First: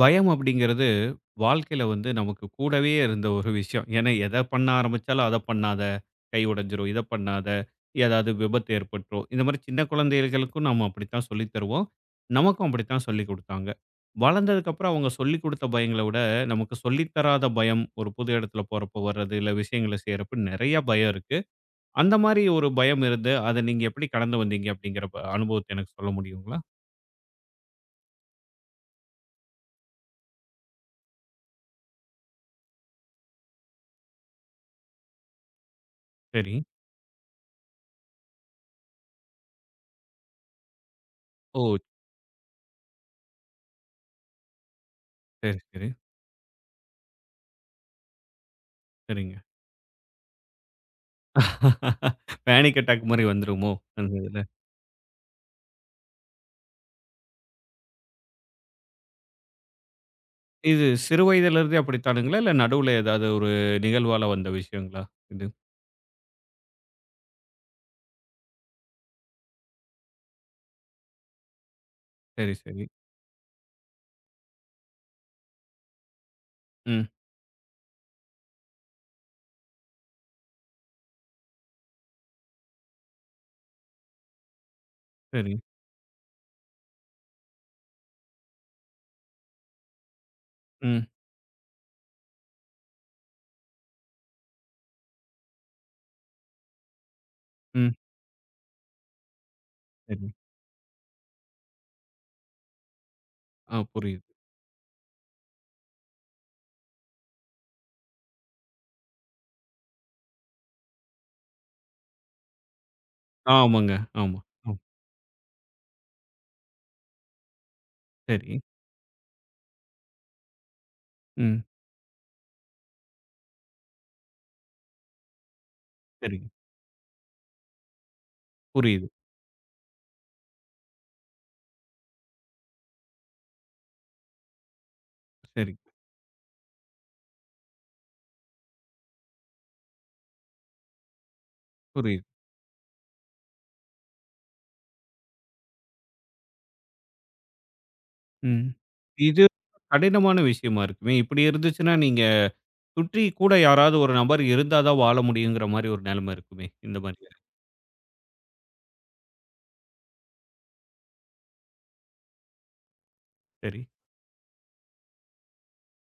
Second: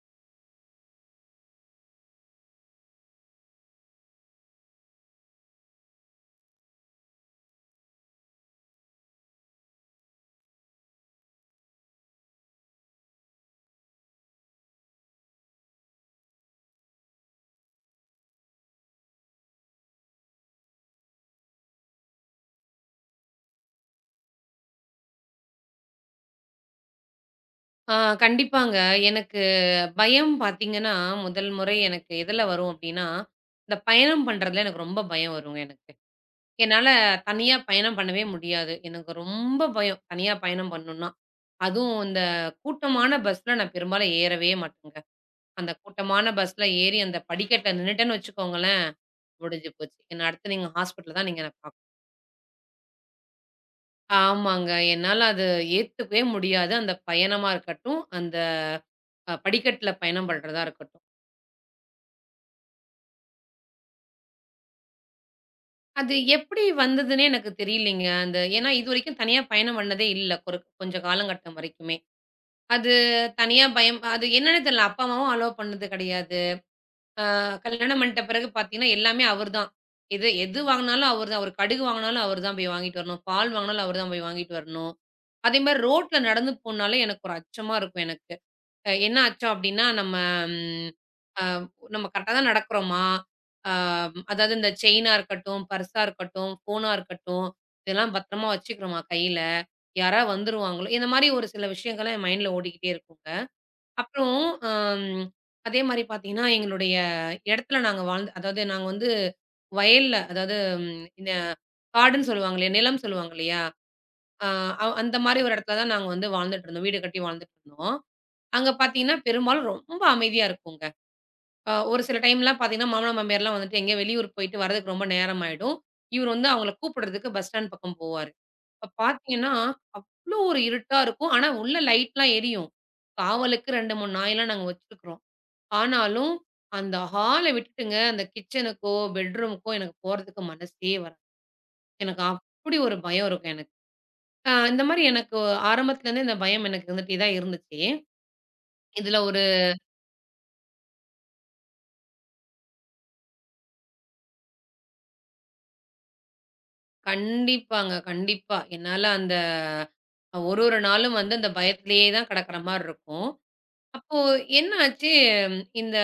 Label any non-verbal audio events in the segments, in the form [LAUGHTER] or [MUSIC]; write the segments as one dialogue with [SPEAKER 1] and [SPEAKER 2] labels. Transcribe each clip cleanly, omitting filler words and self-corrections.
[SPEAKER 1] பயம் அப்படிங்கிறது வாழ்க்கையில வந்து நமக்கு கூடவே இருந்த ஒரு விஷயம். ஏன்னா, எத பண்ண ஆரம்பிச்சாலும் அத பண்ணாத, கை உடைஞ்சிரும், இத பண்ணாத, ஏதாவது விபத்து ஏற்பட்டுரும். இந்த மாரி சின்ன குழந்தைகளுக்கும் நம்ம அப்படித்தான் சொல்லித் தருவோம். நமக்கும் அப்படித்தான் சொல்லிக் குடுத்தாங்க. வளர்ந்ததுக்கப்புறம் அவங்க சொல்லிக் குடுத்த பயங்கள விட, நமக்கு சொல்லித் தராத பயம், ஒரு புது இடத்துல போறப்போ வர்றது, இல்ல விஷயங்கள செய்யறப்ப நெறைய பயம் இருக்கு. அந்த மாரி ஒரு பயம் இருந்து, அத நீங்க எப்படி கடந்து வந்தீங்க அப்படிங்கிற அனுபவத்த எனக்கு சொல்ல முடியுங்களா?
[SPEAKER 2] ஆ கண்டிப்பாங்க. எனக்கு பயம் பார்த்தீங்கன்னா, முதல் முறை எனக்கு எதுல வரும் அப்டின்னா, இந்த பயணம் பண்றதுல எனக்கு ரொம்ப பயம் வருங்க எனக்கு.
[SPEAKER 1] சரி.
[SPEAKER 2] என்னால தனியா பயணம் பண்ணவே முடியாது. எனக்கு ரொம்ப பயம், தனியா பயணம் பண்ணணும்னா.
[SPEAKER 1] ஓ!
[SPEAKER 2] அதுவும் இந்த கூட்டமான பஸ்ல நான் பெரும்பாலும் ஏறவே மாட்டேங்க.
[SPEAKER 1] சரி,
[SPEAKER 2] அந்த
[SPEAKER 1] சரி.
[SPEAKER 2] கூட்டமான பஸ்ல ஏறி அந்த படிக்கட்ல நின்னுட்டேன்னு வச்சுக்கோங்களேன்,
[SPEAKER 1] சரிங்க.
[SPEAKER 2] முடிஞ்சு போச்சு. என்ன அடுத்து நீங்க ஹாஸ்பிட்டல் தான் நீங்க என்ன பார்க்கணும்.
[SPEAKER 1] பேனிக் அட்டாக் மாரி வந்துருமோ? அந்த இதுல.
[SPEAKER 2] ஆமாங்க. என்னால அது ஏத்துக்கவே முடியாது. அந்த பயணமா இருக்கட்டும், அந்த படிக்கட்ல பயணம் பண்றதா
[SPEAKER 1] இது
[SPEAKER 2] இருக்கட்டும்.
[SPEAKER 1] சிறு வயதிலிருந்தே அப்படித்தானுங்களா? இல்ல நடுவுல ஏதாவது ஒரு நிகழ்வால வந்த விஷயங்களா? இது.
[SPEAKER 2] அது எப்படி வந்ததுன்னே எனக்கு தெரியலைங்க. அந்த ஏன்னா இதுவரைக்கும் தனியா பயணம் பண்ணதே இல்ல. ஒரு கொஞ்ச காலங்கட்டம் வரைக்குமே.
[SPEAKER 1] சரி, சரி.
[SPEAKER 2] அது தனியா பயம் அது என்னன்னே தெரியல. அப்பா, அம்மாவும் அலோவ் பண்ணது கிடையாது.
[SPEAKER 1] ம்.
[SPEAKER 2] கல்யாணம் பண்ணிட்ட பிறகு பார்த்தீங்கன்னா, எல்லாமே அவர் தான். எது எது வாங்குனாலும் அவர் தான். ஒரு கடுகு வாங்குனாலும் அவர் தான் போய் வாங்கிட்டு வரணும். பால் வாங்குனாலும் அவர் தான் போய் வாங்கிட்டு வரணும்.
[SPEAKER 1] சரி.
[SPEAKER 2] அதேமாரி ரோட்ல நடந்து போனாலே எனக்கு ஒரு அச்சமா இருக்கும் எனக்கு. என்ன ஆச்சோம் அப்டின்னா, நம்ம ம்
[SPEAKER 1] ம்.
[SPEAKER 2] அ நம்ம கரெக்ட்டா தான் நடக்குறோமா? அ அதாவது இந்த செயினா இருக்கட்டும், பர்ஸா இருக்கட்டும், ஃபோனா இருக்கட்டும்,
[SPEAKER 1] ம்.
[SPEAKER 2] இதெல்லாம் பத்திரமா வச்சுக்கிறோமா கையில? யாரா
[SPEAKER 1] சரி.
[SPEAKER 2] வந்துருவாங்களோ? இந்த மாரி ஒரு சில விஷயங்கள்லாம் என் மைண்ட்ல ஓடிக்கிட்டே இருக்குங்க.
[SPEAKER 1] ஆ புரியுது.
[SPEAKER 2] அப்புறம் அம் அதே மாரி பார்த்தீங்கன்னா, எங்களுடைய இடத்துல நாங்க வாழ்ந்து அதாவது நாங்க வந்து வயல்ல அதாவது இந்த காடுன்னு சொல்லுவாங்க இல்லையா? நிலம் சொல்லுவாங்க இல்லையா?
[SPEAKER 1] ஆமாங்க. ஆமா. ஆ
[SPEAKER 2] அ அந்த மாரி ஒரு இடத்துல தான் நாங்க வந்து வாழ்ந்துட்டுருந்தோம். வீடு கட்டி வாழ்ந்துட்டுருந்தோம்.
[SPEAKER 1] சரி.
[SPEAKER 2] அங்க பார்த்தீங்கன்னா, பெரும்பாலும் ரொம்ப அமைதியா இருக்குங்க.
[SPEAKER 1] ம்.
[SPEAKER 2] ஒரு சில டைம்லாம் பார்த்தீங்கன்னா, மாமனார், மாமியார்லாம் வந்துட்டு எங்கேயோ வெளியூர் போயிட்டு வரதுக்கு ரொம்ப நேரம் ஆயிடும். இவரு
[SPEAKER 1] சரிங்க.
[SPEAKER 2] வந்து அவங்கள கூப்பிடுறதுக்கு பஸ் ஸ்டாண்ட் பக்கம் போவாரு. அப்ப
[SPEAKER 1] புரியுது.
[SPEAKER 2] பார்த்தீங்கன்னா, அவ்ளோ ஒரு இருட்டா இருக்கும். ஆனா, உள்ள லைட்லாம் எரியும். காவலுக்கு 2, 3 நாயெல்லாம் நாங்க வச்சிருக்கிறோம்.
[SPEAKER 1] சரி.
[SPEAKER 2] ஆனாலும் அந்த ஹால விட்டுட்டுங்க, அந்த கிச்சனுக்கோ, பெட்ரூமுக்கோ எனக்கு போறதுக்கு மனசே வராது. எனக்கு
[SPEAKER 1] புரியுது.
[SPEAKER 2] அப்படி ஒரு பயம் இருக்கும் எனக்கு. இந்த மாரி எனக்கு ஆரம்பத்துலேருந்தே இந்த பயம் எனக்கு இருந்துட்டே தான் இருந்துச்சு.
[SPEAKER 1] ம்.
[SPEAKER 2] இதுல ஒரு
[SPEAKER 1] இது கடினமான விஷயமா இருக்குமே. இப்படி இருந்துச்சுன்னா, நீங்க சுற்றி கூட யாராவது ஒரு நபர் இருந்தா தான் வாழ முடியுங்கிற மாரி ஒரு நெலைமை இருக்குமே. இந்த மாரி.
[SPEAKER 2] கண்டிப்பாங்க. கண்டிப்பா. என்னால அந்த ஒரு ஒரு நாளும் வந்து அந்த பயத்திலேயே தான் கடக்கிற மாரி இருக்கும்.
[SPEAKER 1] சரி.
[SPEAKER 2] அப்போ என்ன ஆச்சு, இந்த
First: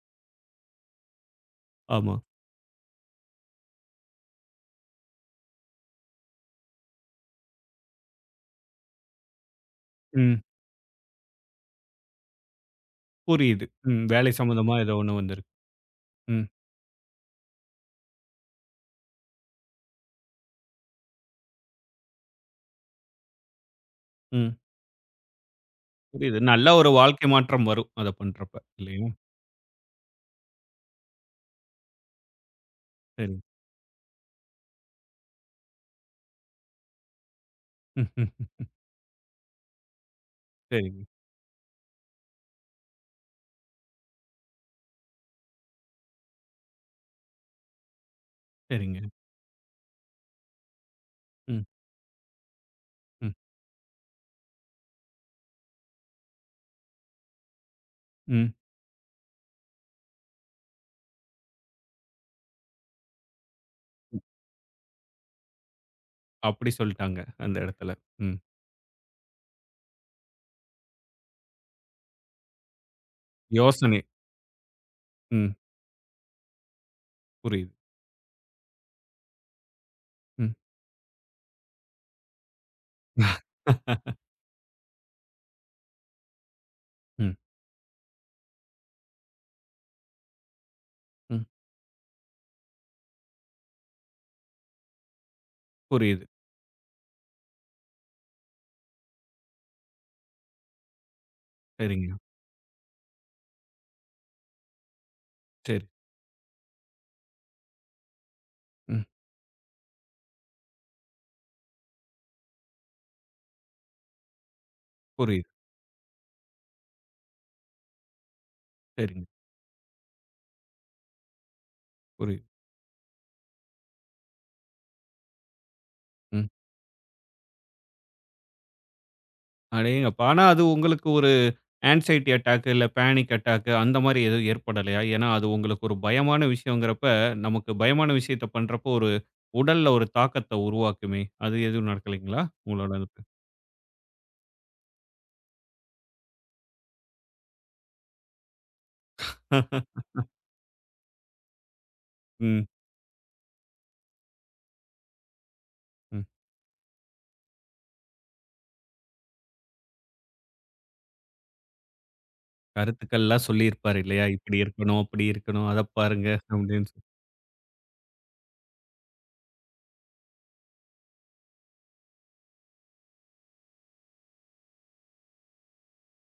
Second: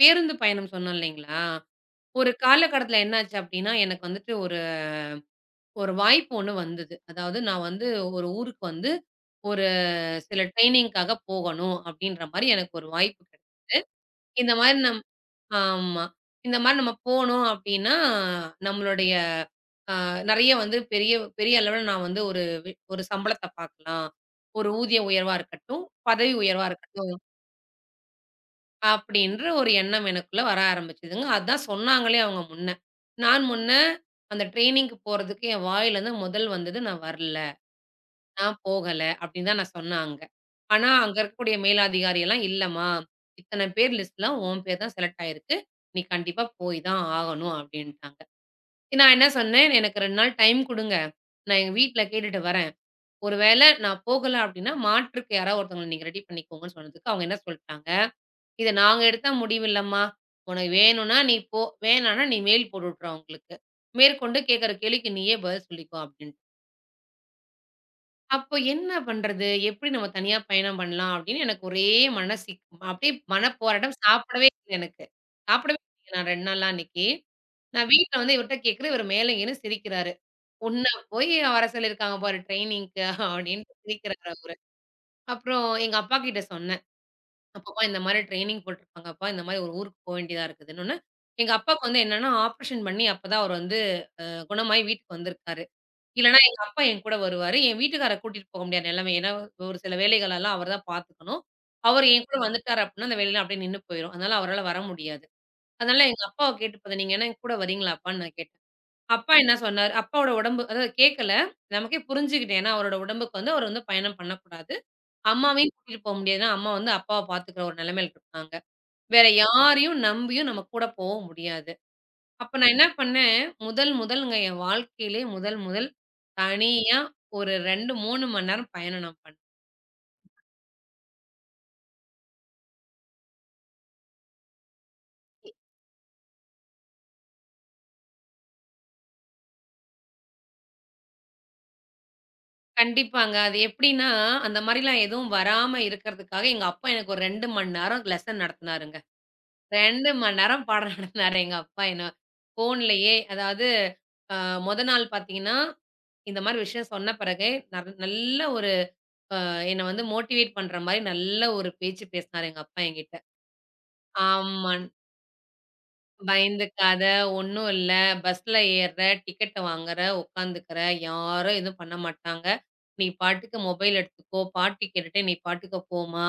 [SPEAKER 2] பேருந்து பயணம் சொன்னோம் இல்லைங்களா?
[SPEAKER 1] ஆமா.
[SPEAKER 2] ஒரு காலகட்டத்தில என்னாச்சு அப்டின்னா, எனக்கு வந்துட்டு ஒரு ஒரு வாய்ப்பு ஒண்ணு வந்தது. அதாவது நான் வந்து ஒரு ஊருக்கு வந்து ஒரு
[SPEAKER 1] ம்.
[SPEAKER 2] சில ட்ரெய்னிங்க்காக போகணும் அப்டின்ற மாரி எனக்கு ஒரு வாய்ப்பு கிடைச்சது.
[SPEAKER 1] புரியுது. ம். வேலை
[SPEAKER 2] இந்த
[SPEAKER 1] சம்மந்தமா
[SPEAKER 2] மாரி
[SPEAKER 1] ஏதோ
[SPEAKER 2] நம்
[SPEAKER 1] ஒண்ணு வந்திருக்கு.
[SPEAKER 2] ஆமா.
[SPEAKER 1] ம்.
[SPEAKER 2] இந்த மாரி நம்ம போனோம் அப்டின்னா, நம்மளுடைய அ நெறைய வந்து பெரிய பெரிய அளவுல நான் வந்து ஒரு சம்பளத்த பார்க்கலாம்.
[SPEAKER 1] ம்.
[SPEAKER 2] ஒரு ஊதிய உயர்வா இருக்கட்டும், பதவி
[SPEAKER 1] புரியுது.
[SPEAKER 2] உயர்வா
[SPEAKER 1] நல்ல ஒரு
[SPEAKER 2] இருக்கட்டும்,
[SPEAKER 1] வாழ்க்கை மாற்றம் வரும். அத பண்றப்ப. இல்லையா?
[SPEAKER 2] அப்டின்ற ஒரு எண்ணம் எனக்குள்ள வர ஆரம்பிச்சதுங்க. அதான் சொன்னாங்களே அவங்க முன்ன.
[SPEAKER 1] சரி.
[SPEAKER 2] நான் முன்ன அந்த ட்ரெய்னிங்க்கு போறதுக்கு என் வாயிலருந்து முதல் வந்தது நான் வரல.
[SPEAKER 1] ம், ம்.
[SPEAKER 2] நான் போகல அப்படின்னு தான் நான் சொன்னேன் அங்க. ஆனா,
[SPEAKER 1] சரிங்க,
[SPEAKER 2] அங்க இருக்கக்கூடிய மேலதிகாரி எல்லாம் இல்லம்மா, இத்தனை பேர் லிஸ்ட்ல உன் பேர் தான் செலக்ட் ஆயிருக்கு. நீ கண்டிப்பா போய் தான் ஆகணும் அப்படின்ட்டாங்க.
[SPEAKER 1] சரிங்க.
[SPEAKER 2] நான் என்ன சொன்னேன், எனக்கு 2 நாள் டைம் குடுங்க. நான்
[SPEAKER 1] ம்,
[SPEAKER 2] எங்க வீட்ல கேட்டுட்டு வரேன்.
[SPEAKER 1] ம்,
[SPEAKER 2] ஒருவேளை நான் போகல அப்படின்னா, மாற்றுக்கு யாராவது ஒருத்தவங்கள நீங்க ரெடி பண்ணிக்கோங்கன்னு சொன்னதுக்கு, அவங்க என்ன சொல்ட்டாங்க,
[SPEAKER 1] ம்.
[SPEAKER 2] "இது நாங்க எடுத்த முடிவு இல்லம்மா. உனக்கு வேணும்னா நீ போ, வேணாம்னா நீ மெயில் போட்டு விட்டுரு அவங்களுக்கு. மேற்கொண்டு கேட்கிற கேள்விக்கு நீயே பதில் சொல்லிக்கோ" அப்படின்ட்டாங்க.
[SPEAKER 1] அப்படி சொல்ட்டாங்க. அந்த இடத்துல. ம்.
[SPEAKER 2] அப்போ என்ன பண்றது? எப்படி நம்ம தனியா பயணம் பண்ணலாம்? அப்படின்னு எனக்கு ஒரே மன சிக் அப்படியே மனப்போராட்டம்.
[SPEAKER 1] யோசனை.
[SPEAKER 2] சாப்பிடவே இல்ல எனக்கு.
[SPEAKER 1] ம்.
[SPEAKER 2] சாப்பிடவே இல்ல நான் 2 நாளா அன்னைக்கு.
[SPEAKER 1] புரியுது.
[SPEAKER 2] நான் வீட்ல வந்து இவர்ட்ட கேட்கிறேன். இவர் மேலேங்கேன்னு சிரிக்கிறாரு.
[SPEAKER 1] ம்.
[SPEAKER 2] "உன்ன போய் வர சொல்லியிருக்காங்க பாரு ட்ரெய்னிங்க்கு" அப்படின்ட்டு
[SPEAKER 1] [LAUGHS]
[SPEAKER 2] சிரிக்கிறாரு அவரு. அப்புறம் எங்க அப்பா கிட்ட சொன்னேன்.
[SPEAKER 1] ம்,
[SPEAKER 2] "அப்பப்பா இந்த மாரி ட்ரெய்னிங் போட்டுருக்காங்கப்பா. இந்த மாரி ஒரு ஊருக்கு போ வேண்டியதா இருக்குதுன்னொன்னே"
[SPEAKER 1] ம்.
[SPEAKER 2] எங்க அப்பாவுக்கு வந்து என்னன்னா ஆப்ரேஷன் பண்ணி அப்பதான் அவர் வந்து குணமாயி வீட்டுக்கு வந்திருக்காரு.
[SPEAKER 1] புரியுது.
[SPEAKER 2] இல்லன்னா எங்க அப்பா என் கூட வருவாரு. என் வீட்டுக்காரர கூட்டிட்டு போக முடியாத நிலைமை. ஏன்னா, ஒரு சில வேலைகளெல்லாம் அவர் தான் பார்த்துக்கணும். அவர்
[SPEAKER 1] சரிங்க.
[SPEAKER 2] என் கூட சரி. வந்துட்டாரு அப்டின்னா, அந்த வேலைலாம் அப்டியே நின்னு போயிரும். அதனால அவரால வர முடியாது.
[SPEAKER 1] சரி.
[SPEAKER 2] அதனால எங்க அப்பாவ கேட்டு பார்த்தேன். நீங்க என்ன என் கூட வரீங்களா அப்பான்னு நான் கேட்டேன்.
[SPEAKER 1] ம்.
[SPEAKER 2] அப்பா என்ன சொன்னாரு அப்பாவோட உடம்பு அதாவது கேட்கல. நமக்கே புரிஞ்சுகிட்டேன். ஏன்னா, அவரோட உடம்புக்கு வந்து அவர் வந்து பயணம் பண்ணக்கூடாது.
[SPEAKER 1] புரியுது.
[SPEAKER 2] அம்மாவையும் கூட்டிட்டு போ முடியாது. ஏன்னா, அம்மா வந்து அப்பாவ பார்த்துக்கிற ஒரு நிலைமையில இருக்காங்க.
[SPEAKER 1] சரிங்க.
[SPEAKER 2] வேற யாரையும் நம்பியும் நம்ம கூட போவும் முடியாது.
[SPEAKER 1] புரியுது.
[SPEAKER 2] அப்ப நான் என்ன பண்ணேன், முதல் முதல்ங்க என் வாழ்க்கையிலே முதல் முதல்
[SPEAKER 1] ம்.
[SPEAKER 2] தனியா ஒரு 2, 3 மணி நேரம் பயணம் நான் பண்ணேன்.
[SPEAKER 1] அடேங்கப்பா! ஆனா அது உங்களுக்கு ஒரு ஆங்சைட்டி அட்டாக் இல்ல பேனிக் அட்டாக் அந்த மாரி எதுவும் ஏற்படலையா? ஏன்னா அது உங்களுக்கு ஒரு பயமான விஷயம்ங்கிறப்ப, நமக்கு பயமான விஷயத்த பண்றப்போ ஒரு உடல்ல ஒரு தாக்கத்த உருவாக்குமே! அது எதுவும் நடக்கலைங்களா? உங்களோட
[SPEAKER 2] கண்டிப்பாங்க. அது எப்படின்னா, அந்த மாரிலாம் எதுவும் வராம இருக்கிறதுக்காக எங்க அப்பா எனக்கு ஒரு 2 மணி நேரம் லெசன் நடத்துனாருங்க. 2 மணி நேரம் பாடம் [LAUGHS] நடத்துனாரு எங்க அப்பா என்ன.
[SPEAKER 1] ம்,
[SPEAKER 2] ஃபோன்லயே அதாவது அ மொத நாள் பார்த்தீங்கன்னா,
[SPEAKER 1] ம்.
[SPEAKER 2] இந்த மாரி விஷயம் சொன்ன பிறகு நல்ல ஒரு என்ன வந்து மோட்டிவேட் பண்ற மாரி நல்ல ஒரு பேச்சு பேசினாரு எங்க அப்பா என்கிட்ட.
[SPEAKER 1] கருத்துக்கள்லாம் சொல்லியிருப்பாரு இல்லையா? இப்படி
[SPEAKER 2] ஆமா.
[SPEAKER 1] இருக்கணும், அப்படி இருக்கணும். அத பாருங்க அப்படின்னு
[SPEAKER 2] பயந்துக்காத,
[SPEAKER 1] சொல்லி.
[SPEAKER 2] ஒண்ணும் இல்ல. பஸ்ல ஏர்ற, டிக்கெட்ட வாங்குற, உட்காந்துக்கிற, யாரும் எதுவும் பண்ண மாட்டாங்க. நீ பாட்டுக்கு மொபைல் எடுத்துக்கோ, பாட்டு கேட்டுட்டே நீ பாட்டுக்கு போம்மா.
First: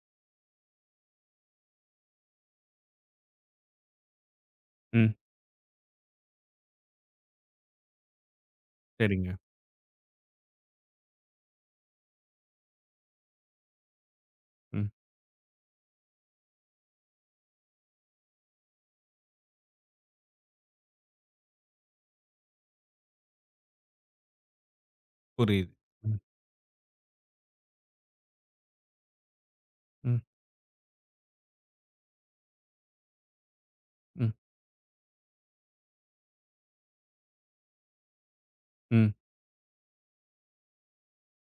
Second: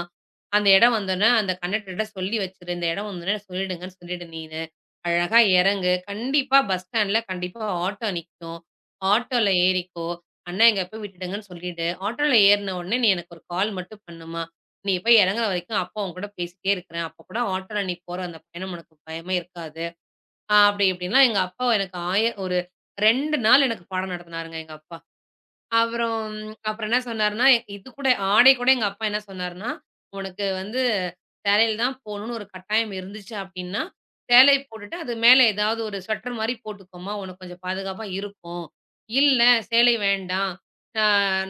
[SPEAKER 2] அந்த இடம் வந்தோனே அந்த கண்டக்டர்ட்ட சொல்லி வச்சுரு. இந்த இடம் வந்தோனே சொல்லிடுங்கன்னு சொல்லிடு நீனு.
[SPEAKER 1] ம்.
[SPEAKER 2] அழகா இறங்கு. கண்டிப்பா பஸ் ஸ்டாண்ட்ல கண்டிப்பா ஆட்டோ நிக்கும்.
[SPEAKER 1] சரிங்க.
[SPEAKER 2] ஆட்டோல ஏறிக்கோ. அண்ணா எங்க போய் விட்டுடுங்கன்னு சொல்லிடு. ஆட்டோல ஏறுன உடனே நீ எனக்கு ஒரு கால் மட்டும் பண்ணும்மா.
[SPEAKER 1] ம்.
[SPEAKER 2] நீ போய் இறங்குற வரைக்கும் அப்பா உன்கூட பேசிட்டே இருக்கிறேன். அப்ப கூட ஆட்டோல நீ போற அந்த பயணம் உனக்கு பயமே இருக்காது. அப்படி இப்படின்னா எங்க அப்பா எனக்கு ஒரு 2 நாள் எனக்கு பாடம் நடத்தினாருங்க எங்க அப்பா.
[SPEAKER 1] புரியுது. ம்,
[SPEAKER 2] அப்புறம் அப்புறம் என்ன சொன்னாருன்னா, இது கூட ஆடை கூட எங்க அப்பா என்ன சொன்னாருன்னா,
[SPEAKER 1] ம்,
[SPEAKER 2] "உனக்கு வந்து சேலையில தான் போணும்னு ஒரு கட்டாயம் இருந்துச்சு அப்படின்னா,
[SPEAKER 1] ம்,
[SPEAKER 2] சேலை போட்டுட்டு அது மேல ஏதாவது ஒரு ஸ்வெட்டர் மாரி போட்டுக்கோம்மா, உனக்கு கொஞ்சம் பாதுகாப்பா இருக்கும்.
[SPEAKER 1] ம்.
[SPEAKER 2] இல்ல சேலை வேண்டாம், ஆ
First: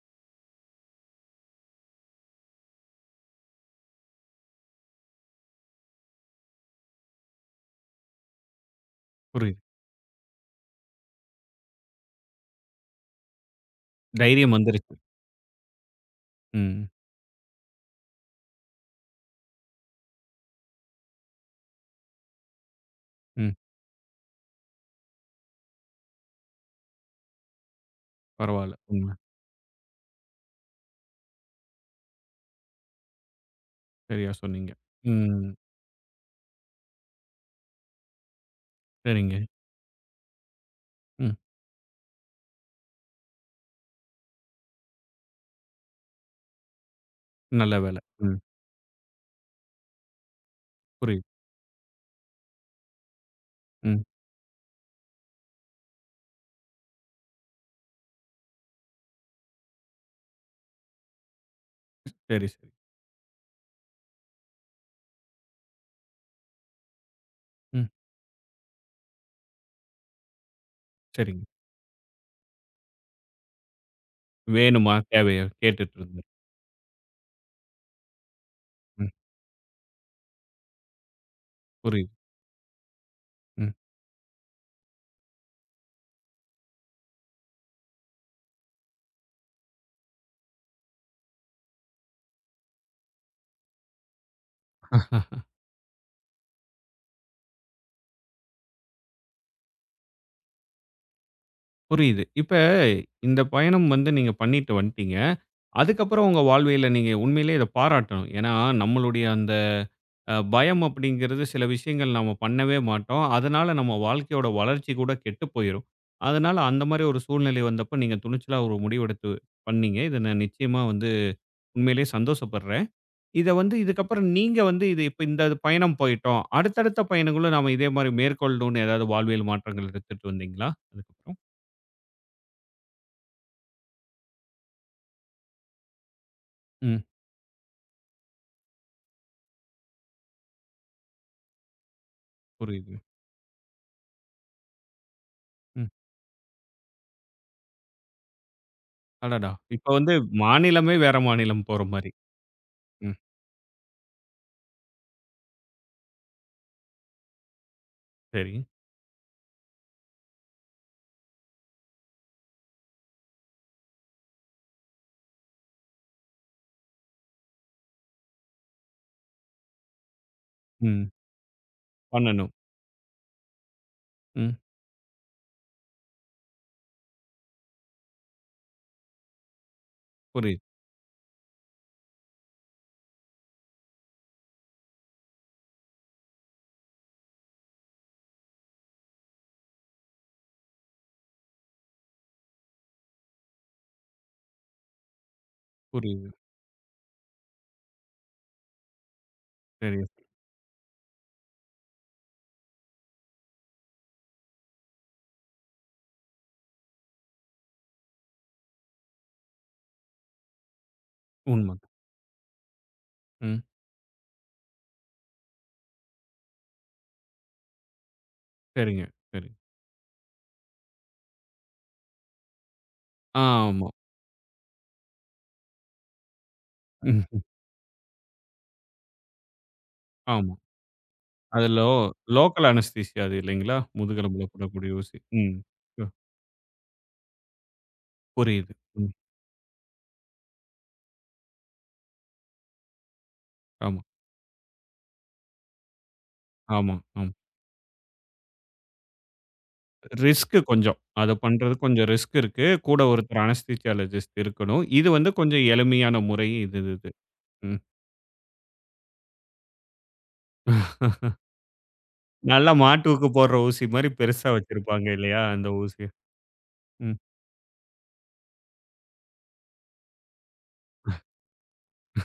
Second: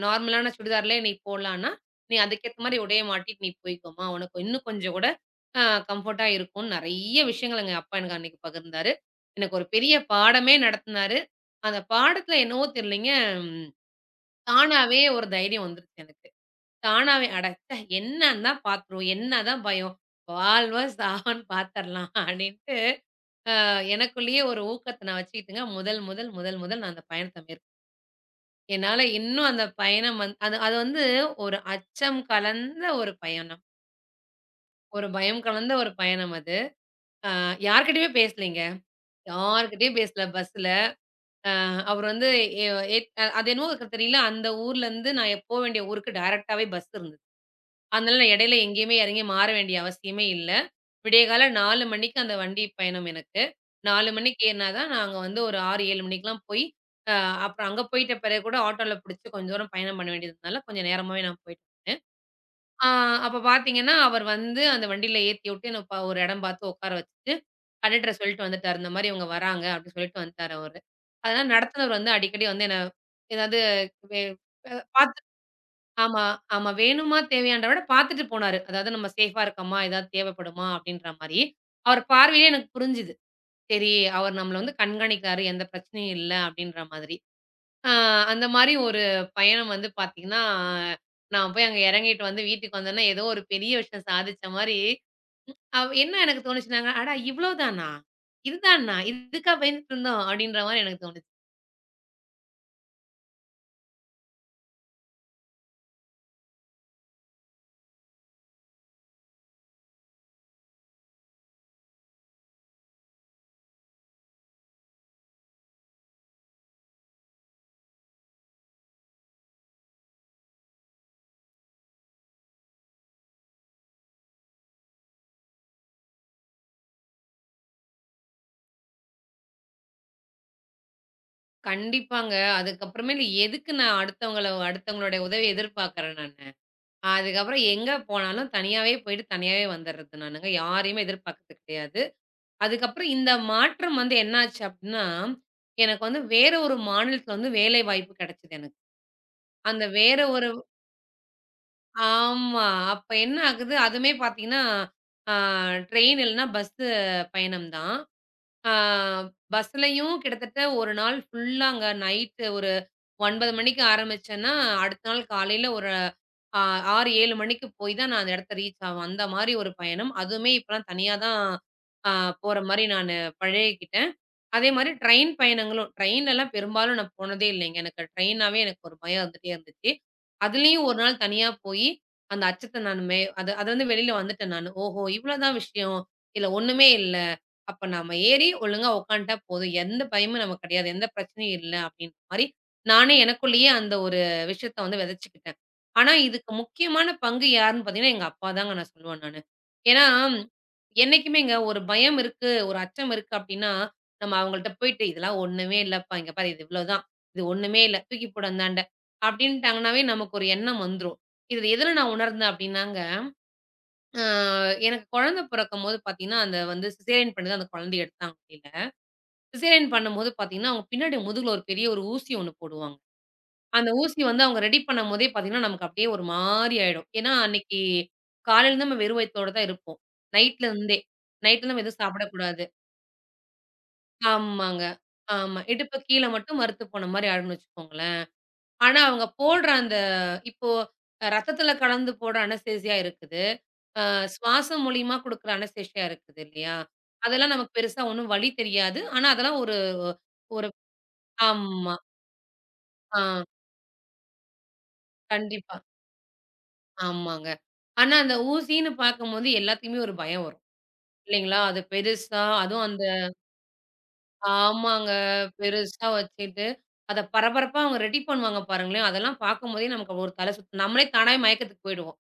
[SPEAKER 2] நார்மலான சுடிதார்லயே நீ போடலான்னா, நீ அதுக்கேத்த மாரி உடைய மாட்டிட்டு நீ போய்க்கோம்மா, உனக்கு இன்னும் கொஞ்சம் கூட ஆ கம்ஃபர்ட்டா இருக்கும்னு" நெறைய விஷயங்கள் எங்க அப்பா எனக்கு அன்னைக்கு பகிர்ந்தாரு. எனக்கு
[SPEAKER 1] புரியுது.
[SPEAKER 2] ஒரு பெரிய பாடமே நடத்துனாரு. அந்த பாடத்துல என்னவோ தெரியலைங்க
[SPEAKER 1] தைரியம் வந்துருச்சு.
[SPEAKER 2] தானாவே ஒரு தைரியம் வந்துருச்சு எனக்கு.
[SPEAKER 1] ம்,
[SPEAKER 2] தானாவே அட ச்சே! என்னன்னா பாத்துருவோம். என்னதான் பயம். வாழ்வா சாவான்னு பாத்துரலாம் அப்டின்ட்டு,
[SPEAKER 1] ம்.
[SPEAKER 2] எனக்குள்ளேயே ஒரு ஊக்கத்த நான் வச்சுக்கிட்டுங்க, முதல் முதல் நான் அந்த பயணத்த மேற்
[SPEAKER 1] பரவால்ல.
[SPEAKER 2] என்னால
[SPEAKER 1] உண்ம.
[SPEAKER 2] இன்னும் அந்த பயணம் அது அது வந்து ஒரு அச்சம் கலந்த ஒரு பயணம்.
[SPEAKER 1] சரியா சொன்னீங்க.
[SPEAKER 2] ஒரு பயம்
[SPEAKER 1] ம்.
[SPEAKER 2] கலந்த ஒரு பயணம் அது. அ யார்கிட்டயுமே பேசலைங்க.
[SPEAKER 1] சரிங்க.
[SPEAKER 2] யார்கிட்டயும் பேசல பஸ்ல.
[SPEAKER 1] ம்.
[SPEAKER 2] அ அவரு வந்து எ எட் அது என்னவோ தெரியல, அந்த ஊர்லருந்து நான் போ வேண்டிய ஊருக்கு டைரக்ட்டாவே பஸ் இருந்தது.
[SPEAKER 1] நல்ல வேல.
[SPEAKER 2] அதனால நான்
[SPEAKER 1] ம்.
[SPEAKER 2] இடையில எங்கேயுமே இறங்கி மாற வேண்டிய அவசியமே இல்ல.
[SPEAKER 1] புரியுது.
[SPEAKER 2] விடியகாலை 4 மணிக்கு அந்த வண்டி பயணம் எனக்கு.
[SPEAKER 1] ம்.
[SPEAKER 2] 4 மணிக்கு ஏறுனா தான் நாங்க வந்து ஒரு 6, 7 மணிக்கெல்லாம் போய் அ அப்புறம் அங்க போயிட்ட பிறகு கூட ஆட்டோல பிடிச்சு கொஞ்சம் தூரம் பயணம் பண்ண வேண்டியதுனால கொஞ்சம் நேரமாவே நான் போயிட்டேன்.
[SPEAKER 1] சரி, சரி.
[SPEAKER 2] ஆ அப்ப பார்த்தீங்கன்னா, அவர் வந்து அந்த வண்டியில ஏத்தி விட்டு என்ன ப ஒரு இடம் பார்த்து உட்கார வச்சுட்டு,
[SPEAKER 1] ம்.
[SPEAKER 2] கண்டக்டர சொல்லிட்டு வந்துட்டாரு. இந்த மாரி இவங்க வராங்க அப்படின்னு சொல்லிட்டு வந்துட்டாரு அவரு.
[SPEAKER 1] சரிங்க.
[SPEAKER 2] அதனால நடத்துனவர் வந்து அடிக்கடி வந்து என்ன ஏதாவது வே அ
[SPEAKER 1] வேணுமா?
[SPEAKER 2] பார்த்து
[SPEAKER 1] தேவையா? கேட்டுட்டு
[SPEAKER 2] ஆமா,
[SPEAKER 1] இருந்தாரு.
[SPEAKER 2] ஆமா. வேணுமா, தேவையான்றத விட பாத்துட்டு போனாரு. அதாவது நம்ம
[SPEAKER 1] ம்.
[SPEAKER 2] சேஃபா இருக்கமா? ஏதாவது தேவைப்படுமா? அப்படின்ற மாரி. அவர்
[SPEAKER 1] புரியுது.
[SPEAKER 2] பார்வையிலே எனக்கு புரிஞ்சுது.
[SPEAKER 1] ம்.
[SPEAKER 2] சரி, அவர் நம்மள வந்து கண்காணிக்கிறாரு. எந்த பிரச்சனையும் இல்ல அப்படின்ற மாதிரி. ஆ அந்த மாரி ஒரு பயணம் வந்து பாத்தீங்கன்னா, நான் போய் அங்க எறங்கிட்டு வந்து வீட்டுக்கு வந்தேன்னா, ஏதோ ஒரு பெரிய விஷயம் சாதிச்ச மாரி, அவ் என்ன எனக்கு தோணுச்சுனாங்க, "அட இவ்ளோ தானா? இதுதானா? இதுக்கா பயந்துட்டு இருந்தோம்?" அப்படின்ற மாரி எனக்கு தோணுச்சு.
[SPEAKER 1] புரியுது. இப்ப இந்த பயணம் வந்து நீங்க பண்ணிட்டு வந்துட்டீங்க. அதுக்கப்புறம் உங்க வாழ்வியல்ல நீங்க உண்மையிலேயே இத பாராட்டணும். ஏன்னா, நம்மளுடைய அந்த பயம் அப்படிங்கிறது சில விஷயங்கள் நாம பண்ணவே மாட்டோம். அதனால நம்ம வாழ்க்கையோட வளர்ச்சி கூட கெட்டு போயிரும். அதனால அந்த மாரி ஒரு சூழ்நிலை வந்தப்ப நீங்க துணிச்சலா ஒரு முடிவெடுத்து பண்ணீங்க. இத நான் நிச்சயமா வந்து உண்மையிலேயே சந்தோஷப்படுறேன். இத வந்து இதுக்கப்புறம் நீங்க வந்து இது இப்ப இந்த பயணம் போயிட்டோம். அடுத்தடுத்த பயணங்களும் நாம இதே மாரி மேற்கொள்ளணும்னு ஏதாவது வாழ்வியல் மாற்றங்கள் எடுத்துட்டு வந்தீங்களா? அதுக்கப்புறம்?
[SPEAKER 2] கண்டிப்பாங்க. அதுக்கப்புறமேலு எதுக்கு நான் அடுத்தவங்களுடைய உதவிய எதிர்பார்க்கிறேன் நானு?
[SPEAKER 1] ம்.
[SPEAKER 2] அதுக்கப்புறம் எங்க போனாலும் தனியாவே போயிட்டு, தனியாவே வந்துர்றது நானுங்க. யாரையுமே எதிர்பார்க்கறது கிடையாது.
[SPEAKER 1] புரியுதுங்க.
[SPEAKER 2] அதுக்கப்புறம் இந்த மாற்றம் வந்து என்னாச்சு அப்டின்னா,
[SPEAKER 1] ம்.
[SPEAKER 2] எனக்கு வந்து வேற ஒரு மாநிலத்தில வந்து வேலை வாய்ப்பு கிடைச்சது எனக்கு.
[SPEAKER 1] அடடா!
[SPEAKER 2] அந்த
[SPEAKER 1] இப்ப வந்து
[SPEAKER 2] வேற ஒரு
[SPEAKER 1] மாநிலமே வேற மாநிலம் போற மாரி.
[SPEAKER 2] ஆமா. அப்ப
[SPEAKER 1] ம்.
[SPEAKER 2] என்ன ஆகுது, அதுவுமே பார்த்தீங்கன்னா, ஆ ட்ரெயின் இல்லன்னா பஸ்ஸு பயணம் தான்.
[SPEAKER 1] சரி.
[SPEAKER 2] ஆ பஸ்லயும் கிட்டத்தட்ட 1 நாள் ஃபுல்லா அங்க நைட்டு ஒரு 9:00 மணிக்கு ஆரம்பிச்சேன்னா, அடுத்த நாள் காலையில ஒரு ஆ 6, 7 மணிக்கு போய் தான் நான் அந்த இடத்த ரீச் ஆவேன். அந்த மாரி ஒரு பயணம். அதுவுமே இப்பலாம்
[SPEAKER 1] ம்.
[SPEAKER 2] தனியா தான் ஆ
[SPEAKER 1] பண்ணணும்.
[SPEAKER 2] போற மாரி நானு பழகிக்கிட்டேன்.
[SPEAKER 1] ம்.
[SPEAKER 2] அதே மாரி ட்ரெயின் பயணங்களும். ட்ரெயின்லலாம் பெரும்பாலும் நான் போனதே இல்லைங்க. எனக்கு ட்ரெயின்னாவே எனக்கு ஒரு பயம் வந்துட்டே இருந்துச்சு.
[SPEAKER 1] புரியுது,
[SPEAKER 2] அதுலயும் ஒரு நாள் தனியா போயி, அந்த அச்சத்த நான் மே அது அது வந்து வெளில வந்துட்டேன் நானு. ஓஹோ! இவ்வளோதான் விஷயம். இதுல ஒண்ணுமே இல்ல. அப்ப நாம ஏறி ஒழுங்கா உட்காந்துட்டா போதும். எந்த பயமும் நமக்கு கிடையாது. எந்த பிரச்சனையும் இல்ல அப்டின்ற மாரி, நானே எனக்குள்ளேயே அந்த ஒரு விஷயத்த வந்து விதைச்சுக்கிட்டேன். ஆனா
[SPEAKER 1] புரியுது.
[SPEAKER 2] இதுக்கு முக்கியமான பங்கு யாருன்னு பார்த்தீங்கன்னா, எங்க அப்பா தாங்க நான் சொல்லுவேன் நானு.
[SPEAKER 1] சரி.
[SPEAKER 2] ஏன்னா, என்னைக்குமேங்க ஒரு பயம் இருக்கு, ஒரு அச்சம் இருக்கு அப்டின்னா நம்ம அவங்கள்ட்ட போயிட்டு, "இதெல்லாம் ஒண்ணுமே இல்லப்பா. இங்க பாரு இது இவ்வளோதான். இது ஒண்ணுமே இல்ல. தூக்கி போடு அந்தாண்ட" அப்படின்ட்டாங்கனாவே நமக்கு ஒரு எண்ணம் வந்துரும். இதுல
[SPEAKER 1] உண்மதான்.
[SPEAKER 2] எதுல நான் உணர்ந்தேன் அப்படின்னாங்க,
[SPEAKER 1] ம்.
[SPEAKER 2] அ எனக்கு குழந்தை பிறக்கும்போது பாத்தீங்கன்னா, அந்த வந்து சிசேரியன் பண்ணி தான் அந்த குழந்தைய எடுத்தாங்க வெளில.
[SPEAKER 1] சரிங்க, சரி.
[SPEAKER 2] சிசேரியன் பண்ணும்போது பாத்தீங்கன்னா, அவங்க பின்னாடி முதுகுல ஒரு பெரிய ஒரு ஊசி ஒண்ணு போடுவாங்க.
[SPEAKER 1] ஆ ஆமா.
[SPEAKER 2] அந்த ஊசி வந்து அவங்க ரெடி பண்ணும்போதே பாத்தீங்கன்னா, நமக்கு அப்படியே ஒரு மாரி ஆயிடும். ஏன்னா
[SPEAKER 1] ம்.
[SPEAKER 2] அன்னைக்கு காலையில இருந்து நம்ம வெறும் வயித்தோட தான் இருப்போம்.
[SPEAKER 1] ஆமா.
[SPEAKER 2] நைட்ல இருந்தே.
[SPEAKER 1] அது
[SPEAKER 2] நைட்ல நம்ம எதுவும் சாப்பிடக்கூடாது.
[SPEAKER 1] லோக்கல் அனஸ்தீசியா அது இல்லைங்களா? முதுகெலும்புல
[SPEAKER 2] ஆமாங்க.
[SPEAKER 1] போடக்கூடிய ஊசி. ம்.
[SPEAKER 2] ஆமா. இடுப்பு
[SPEAKER 1] அ
[SPEAKER 2] கீழ மட்டும் மரத்து போன மாரி ஆயிடும்னு வச்சுக்கோங்களேன்.
[SPEAKER 1] புரியுது.
[SPEAKER 2] ஆனா
[SPEAKER 1] ம்.
[SPEAKER 2] அவங்க போடுற அந்த இப்போ ரத்தத்துல கலந்து போடுற அனஸ்தேசியா இருக்குது.
[SPEAKER 1] ஆமா,
[SPEAKER 2] சுவாசம் மூலியமா குடுக்குற அனஸ்தேசியா இருக்குது இல்லையா?
[SPEAKER 1] ஆமா, ஆமா.
[SPEAKER 2] அதெல்லாம் நமக்கு பெருசா ஒண்ணும் வலி தெரியாது. ஆனா அதெல்லாம் ஒரு
[SPEAKER 1] ரிஸ்க்கு
[SPEAKER 2] ஒரு
[SPEAKER 1] கொஞ்சம். அத பண்றது
[SPEAKER 2] ஆமா.
[SPEAKER 1] கொஞ்சம் ரிஸ்க் இருக்கு. கூட ஒருத்தர்
[SPEAKER 2] ஆ
[SPEAKER 1] அனஸ்தீசியாலஜிஸ்ட் இருக்கணும். இது வந்து கொஞ்சம்
[SPEAKER 2] கண்டிப்பா.
[SPEAKER 1] எளிமையான முறை இது இது.
[SPEAKER 2] ஆமாங்க.
[SPEAKER 1] ம்.
[SPEAKER 2] ஆனா அந்த ஊசின்னு பார்க்கும்போது எல்லாத்துக்குமே ஒரு பயம் வரும். இல்லைங்களா? அது பெருசா
[SPEAKER 1] நல்லா
[SPEAKER 2] அதுவும்
[SPEAKER 1] மாட்டுக்கு போடுற ஊசி மாரி பெருசா வச்சிருப்பாங்க
[SPEAKER 2] ஆமாங்க.
[SPEAKER 1] இல்லையா? அந்த ஊசிய.
[SPEAKER 2] பெருசா வச்சுட்டு,
[SPEAKER 1] ம்.
[SPEAKER 2] அத பரபரப்பா அவங்க ரெடி பண்ணுவாங்க பாருங்களேன், அதெல்லாம் பார்க்கும்போதே நமக்கு ஒரு தல சுத்து நம்மளே தானாவே மயக்கத்துக்கு போயிடுவோம்.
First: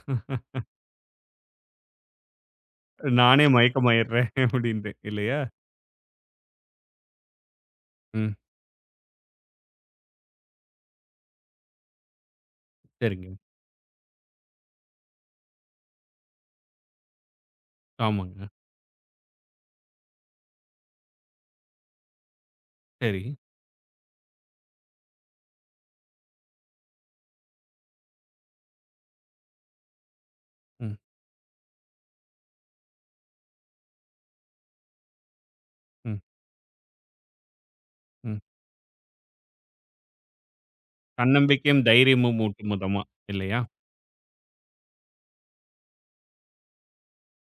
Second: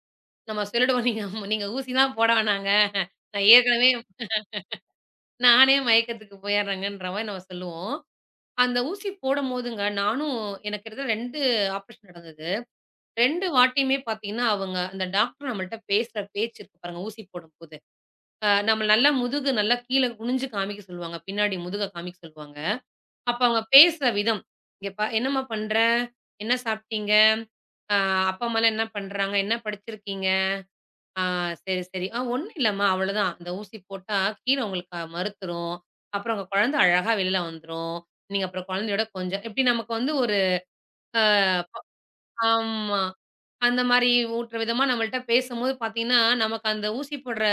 [SPEAKER 2] நம்ம சொல்லிடுவோம் "நீங்க நீங்க ஊசிலாம் போட வேணாங்க.
[SPEAKER 1] நானே
[SPEAKER 2] நான் ஏற்கனவே
[SPEAKER 1] மயக்கமாயிடுறேன் [LAUGHS] அப்டின்ட்டு இல்லையா?
[SPEAKER 2] நானே மயக்கத்துக்கு போயிடுறேங்கன்ற" மாரி நம்ம சொல்லுவோம்.
[SPEAKER 1] ம்.
[SPEAKER 2] அந்த ஊசி போடும்போதுங்க, நானும் எனக்கு கிட்டத்தட்ட 2 ஆப்ரேஷன் நடந்தது.
[SPEAKER 1] சரிங்க.
[SPEAKER 2] 2 வாட்டியுமே பார்த்தீங்கன்னா, அவங்க அந்த டாக்டர் நம்மள்ட்ட பேசுற பேச்சு இருக்கு பாருங்க, ஊசி போடும்போது.
[SPEAKER 1] ஆமாங்க.
[SPEAKER 2] நம்மள நல்லா முதுகு நல்லா கீழ குனிஞ்சு காமிக்க சொல்லுவாங்க. பின்னாடி முதுக காமிக்க சொல்லுவாங்க.
[SPEAKER 1] சரி.
[SPEAKER 2] அப்ப அவங்க பேசுற விதம். "இங்க பா என்னம்மா பண்ற? என்ன சாப்பிட்டீங்க? அ அப்பா, அம்மாலாம் என்ன பண்றாங்க? என்ன படிச்சிருக்கீங்க?"
[SPEAKER 1] ம்,
[SPEAKER 2] "ஆ சரி, சரி. ஒண்ணும் இல்லம்மா, அவ்வளோதான். இந்த ஊசி போட்டா கீழ உங்களுக்கு மருத்துரும்.
[SPEAKER 1] ம்,
[SPEAKER 2] அப்புறம் உங்க குழந்தை அழகா வெளில வந்துரும்.
[SPEAKER 1] ம்.
[SPEAKER 2] நீங்க அப்புறம் குழந்தையோட கொஞ்சம்" இப்படி நமக்கு வந்து ஒரு அ ப
[SPEAKER 1] தன்னம்பிக்கையும், தைரியமும் ஊட்டும்
[SPEAKER 2] ஆமா.
[SPEAKER 1] விதமா இல்லையா?
[SPEAKER 2] அந்த மாரி ஊட்டுற விதமா நம்மள்ட்ட பேசும்போது பார்த்தீங்கன்னா, நமக்கு அந்த ஊசி போடுற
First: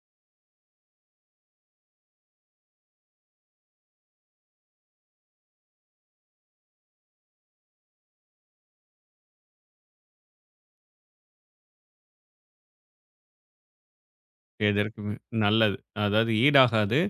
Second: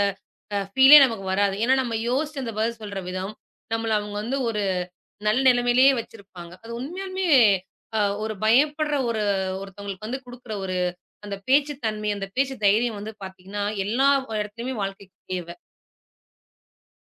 [SPEAKER 2] ஃபீலே நமக்கு வராது. ஏன்னா, நம்ம யோசிச்சு அந்த பதில் சொல்ற விதம், நம்மள அவங்க வந்து ஒரு நல்ல நிலைமையிலேயே வச்சிருப்பாங்க. அது உண்மையாலுமே ஒரு பயப்படுற ஒரு ஒருத்தவங்களுக்கு வந்து குடுக்குற ஒரு அந்த பேச்சு தன்மை, அந்த பேச்சு தைரியம் வந்து பார்த்தீங்கன்னா, எல்லா இடத்துலயுமே
[SPEAKER 1] எதற்குமே
[SPEAKER 2] வாழ்க்கைக்கு தேவ.
[SPEAKER 1] நல்லது. அதாவது ஈடாகாது.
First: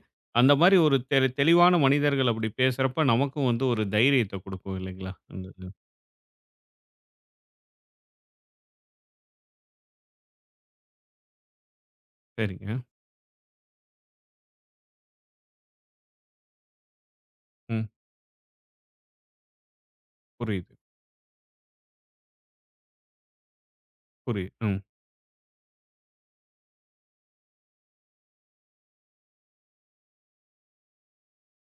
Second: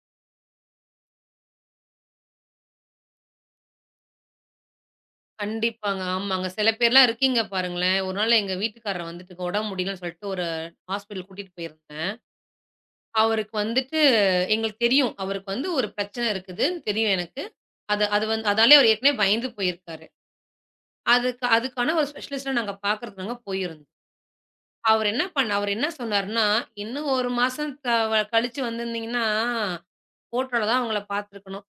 [SPEAKER 1] அந்த மாரி ஒரு தெளிவான மனிதர்கள் அப்படி பேசுறப்ப நமக்கும் வந்து ஒரு தைரியத்த குடுக்கும் இல்லைங்களா? அந்த இது.
[SPEAKER 2] கண்டிப்பாங்க. ஆமாங்க. சில பேர்லாம் இருக்கீங்க பாருங்களேன். ஒரு நாள் எங்க வீட்டுக்காரர் வந்துட்டு உடம்பு முடியலன்னு சொல்லிட்டு ஒரு ஹாஸ்பிட்டல் கூட்டிட்டு போயிருந்தேன்.
[SPEAKER 1] சரிங்க.
[SPEAKER 2] அவருக்கு வந்துட்டு எங்களுக்கு தெரியும். அவருக்கு வந்து ஒரு பிரச்சனை இருக்குதுன்னு தெரியும் எனக்கு.
[SPEAKER 1] ம்.
[SPEAKER 2] அது அது வந்து அதாலயே அவர் ஏற்கனவே பயந்து போயிருக்காரு.
[SPEAKER 1] புரியுது,
[SPEAKER 2] அதுக்கு அதுக்கான ஒரு ஸ்பெஷலிஸ்ட்ட நாங்க பார்க்கறதுக்கு நாங்க போயிருந்தோம்.
[SPEAKER 1] புரியுது. ம்.
[SPEAKER 2] அவரு என்ன பண்ண அவரு என்ன சொன்னாருன்னா, "இன்னும் 1 மாசம் கழிச்சு வந்திருந்தீங்கன்னா, ஃபோட்டோல தான் உங்கள பார்த்துருக்கணும்."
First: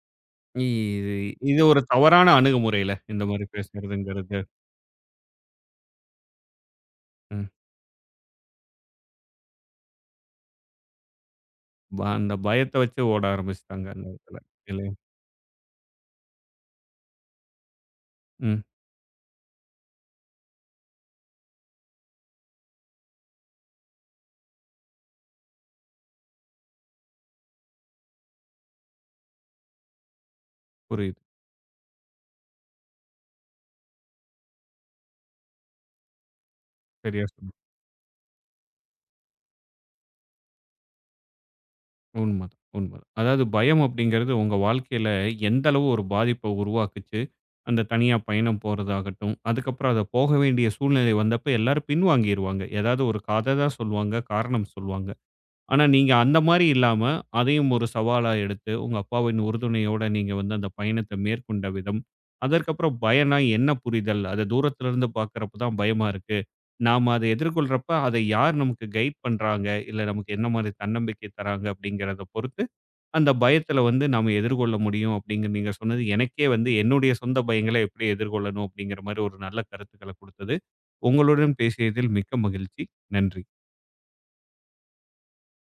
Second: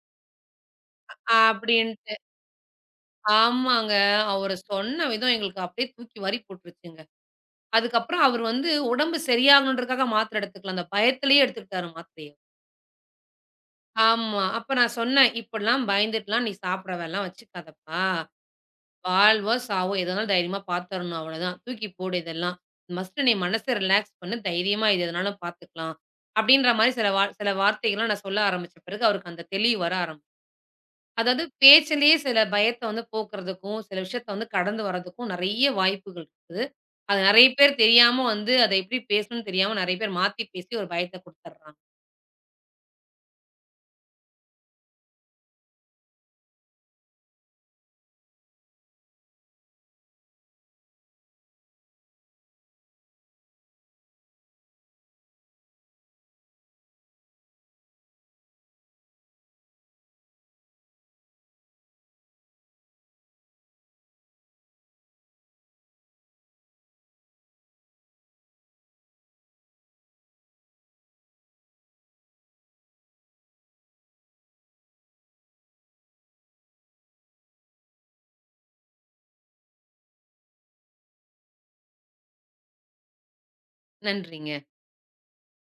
[SPEAKER 1] இ இது இது ஒரு
[SPEAKER 2] அப்படின்ட்டு.
[SPEAKER 1] தவறான அணுகுமுறையில இந்த மாரி
[SPEAKER 2] ஆமாங்க.
[SPEAKER 1] பேசுறதுங்கிறது.
[SPEAKER 2] அவரு சொன்ன விதம் எங்களுக்கு அப்படியே தூக்கி வாரி போட்டுருச்சுங்க.
[SPEAKER 1] ம்.
[SPEAKER 2] அதுக்கப்புறம் அவரு வந்து உடம்பு சரியாகணுன்றதுக்காக மாத்திரை எடுத்துக்கல. அந்த பயத்திலேயே எடுத்துக்கிட்டாரு
[SPEAKER 1] ப
[SPEAKER 2] மாத்திரைய.
[SPEAKER 1] அந்த பயத்த வச்சு ஓட ஆரம்பிச்சுட்டாங்க அந்த இடத்துல.
[SPEAKER 2] ஆமா. அப்ப
[SPEAKER 1] இல்லையா?
[SPEAKER 2] நான் சொன்னேன், "இப்படிலாம் பயந்துட்டுலாம் நீ சாப்பிட வேணாம் வச்சுக்காதப்பா."
[SPEAKER 1] ம்.
[SPEAKER 2] வாழ்வோ! சாவோ! எது வந்தாலும் தைரியமா பாத்துரணும் அவ்வளதான். தூக்கி போடு இதெல்லாம். மஸ்ட்டு நீ மனச ரிலாக்ஸ் பண்ணு. தைரியமா இது எதுனாலும் பாத்துக்கலாம். அப்படின்ற மாரி சில வார்த்தைகள்லாம் நான் சொல்ல ஆரம்பிச்ச பிறகு அவருக்கு அந்த தெளிவு வர ஆரம்பிச்சு.
[SPEAKER 1] புரியுது.
[SPEAKER 2] அதாவது பேச்சிலேயே சில பயத்த வந்து போக்குறதுக்கும், சில விஷயத்த வந்து கடந்து வரதுக்கும் நெறைய வாய்ப்புகள் இருக்குது. அது
[SPEAKER 1] சரியா
[SPEAKER 2] நெறைய
[SPEAKER 1] சொன்னீங்க.
[SPEAKER 2] பேர் தெரியாம வந்து அத எப்படி பேசணும்னு தெரியாம நெறைய பேர் மாத்தி பேசி ஒரு பயத்த குடுத்துர்றாங்க.
[SPEAKER 1] உண்மதான், உண்மதான். அதாவது பயம் அப்படிங்கிறது உங்க வாழ்க்கையில எந்த அளவு ஒரு பாதிப்ப உருவாக்குச்சு. அந்த தனியா பயணம் போறதாகட்டும், அதுக்கப்புறம் அத போக வேண்டிய சூழ்நிலை வந்தப்ப எல்லாரும் பின்வாங்கிருவாங்க. ஏதாவது ஒரு கத தான் சொல்லுவாங்க, காரணம் சொல்லுவாங்க. ஆனா, நீங்க அந்த மாரி இல்லாம, அதையும் ஒரு சவாலா எடுத்து, உங்க அப்பாவின் உறுதுணையோட நீங்க வந்து அந்த பயணத்த மேற்கொண்ட விதம், அதற்கப்புறம் பயம்னா என்ன புரிதல்? அத தூரத்திலிருந்து பார்க்கிறப்ப தான் பயமா இருக்கு. நாம அத எதிர்கொள்றப்ப, அதை யார் நமக்கு கைட் பண்றாங்க? இல்ல நமக்கு என்ன மாரி தன்னம்பிக்கை தராங்க? அப்படிங்கிறத பொறுத்து, அந்த பயத்துல வந்து நாம எதிர்கொள்ள முடியும் அப்படிங்கிற நீங்க சொன்னது, எனக்கே வந்து என்னுடைய சொந்த பயங்கள எப்படி எதிர்கொள்ளணும் அப்படிங்கிற மாரி ஒரு நல்ல கருத்துக்கள குடுத்தது. உங்களுடன் பேசியதில் மிக்க மகிழ்ச்சி. நன்றி.
[SPEAKER 2] நன்றிங்க.